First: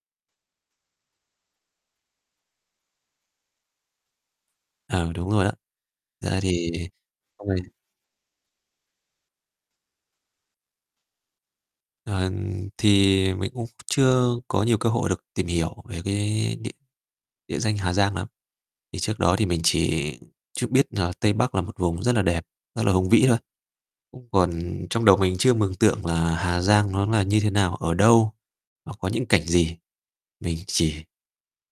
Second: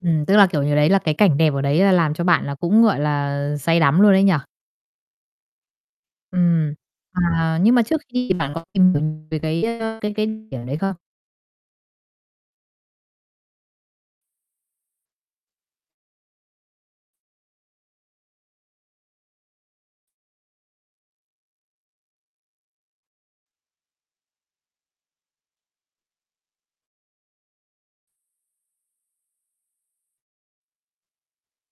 Ừm, tức là, kiểu như, đấy là cái cảnh đẹp ở đấy là làm cho bạn là cũng, gọi là, say đắm luôn ấy nhỉ? À, đúng rồi ạ. Ra thì Ừm, à, [unintelligible] nhưng mà trước khi bạn có tìm hiểu về cái, ơ, cái cái điểm đấy không? Ờ, thì mình cũng chưa có nhiều cơ hội được tìm hiểu về cái địa địa danh Hà Giang lắm, thì trước đó thì mình chỉ chút biết là Tây Bắc là một vùng rất là đẹp, rất là hùng vĩ thôi, cũng còn trong đầu mình chưa mường tượng là Hà Giang nó là như thế nào? Ở đâu? Nó có những cảnh gì? Mình chỉ,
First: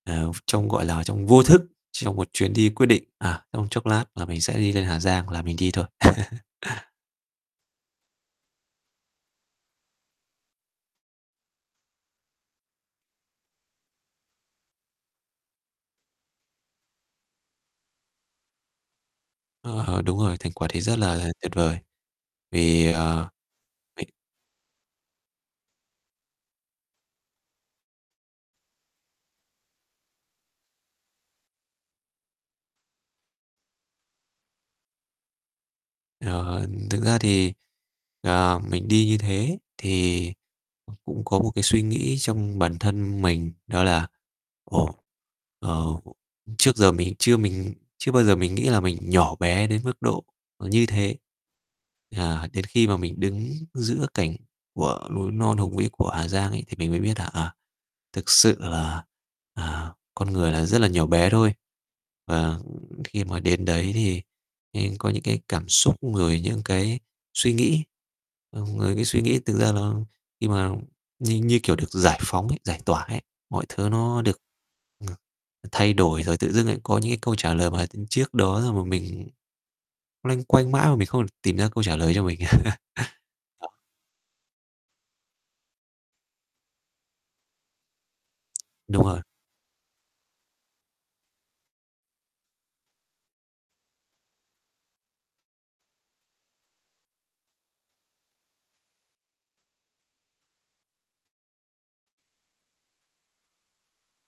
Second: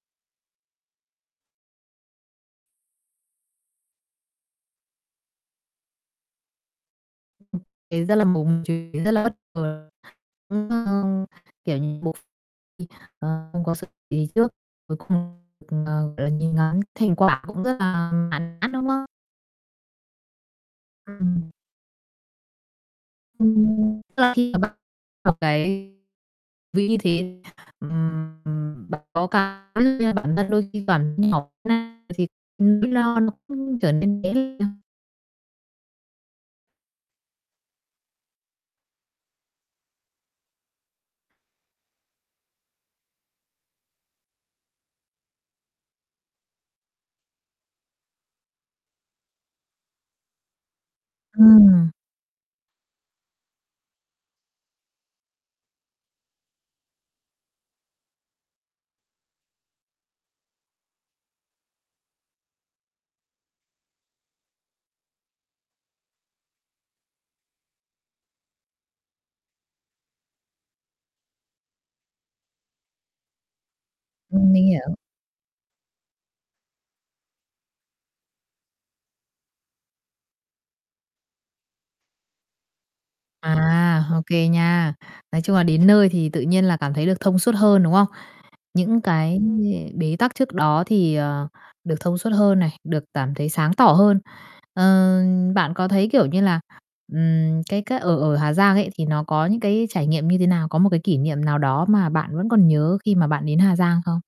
ờ, ph trong, gọi là, trong vô thức, trong một chuyến đi quyết định, à, trong chốc lát là mình sẽ đi lên Hà Giang là mình đi thôi. [unintelligible] Ấy, rất là [unintelligible] ấy, rất là bất ngờ cũng, ờ, kiểu như, một bộ phim không có sự [unintelligible] gì trước cuối cùng, ờ, gọi là, nhìn ngắm thành quả cũng rất là mãn nhãn, đúng không? Ơ hờ, đúng rồi, thành quả thì rất là Ừm. tuyệt vời, vì, ờ, Ừm. mì Tức là khi mà [unintelligible] một cái, vì như thế [unintelligible] bản thân đôi khi còn [unintelligible] nó nó cũng trở nên [unintelligible] Ờ, ừm, thực ra thì, ờ, mình đi như thế thì cũng có một cái suy nghĩ trong bản thân mình, đó là "Ồ, ờ, ưm, trước giờ mình chưa mình chưa bao giờ mình nghĩ là mình nhỏ bé đến mức độ, ờ, như thế", Ừm. à, đến khi mà mình đứng giữa cảnh của núi non hùng vĩ của Hà Giang ấy, thì mình mới biết là, à, thực sự là, à, con người là rất là nhỏ bé thôi. Và khi mà đến đấy thì nên có những cái cảm xúc, rồi những cái suy nghĩ, ờm, ờ, cái suy nghĩ thực ra nó khi mà như như, kiểu, được giải phóng ấy, giải tỏa ấy, mọi thứ nó được, Ừm, mình hiểu. ờ, thay đổi rồi tự dưng lại có những cái câu trả lời mà, ưm, trước đó xong mà mình loanh quanh mãi mà mình không thể tìm ra câu trả lời cho mình. [unintelligible] À, ô kê nha. Nói chung là đến nơi thì tự nhiên là cảm thấy được thông suốt hơn, đúng không? Những Đúng rồi. cái gì bế tắc trước đó thì, ờ, được thông suốt hơn này, được cảm thấy sáng tỏ hơn. Ờ, bạn có thấy, kiểu như là, ừm, cái cái ở ở Hà Giang ấy thì nó có những cái trải nghiệm như thế nào? Có một cái kỷ niệm nào đó mà bạn vẫn còn nhớ khi mà bạn đến Hà Giang không?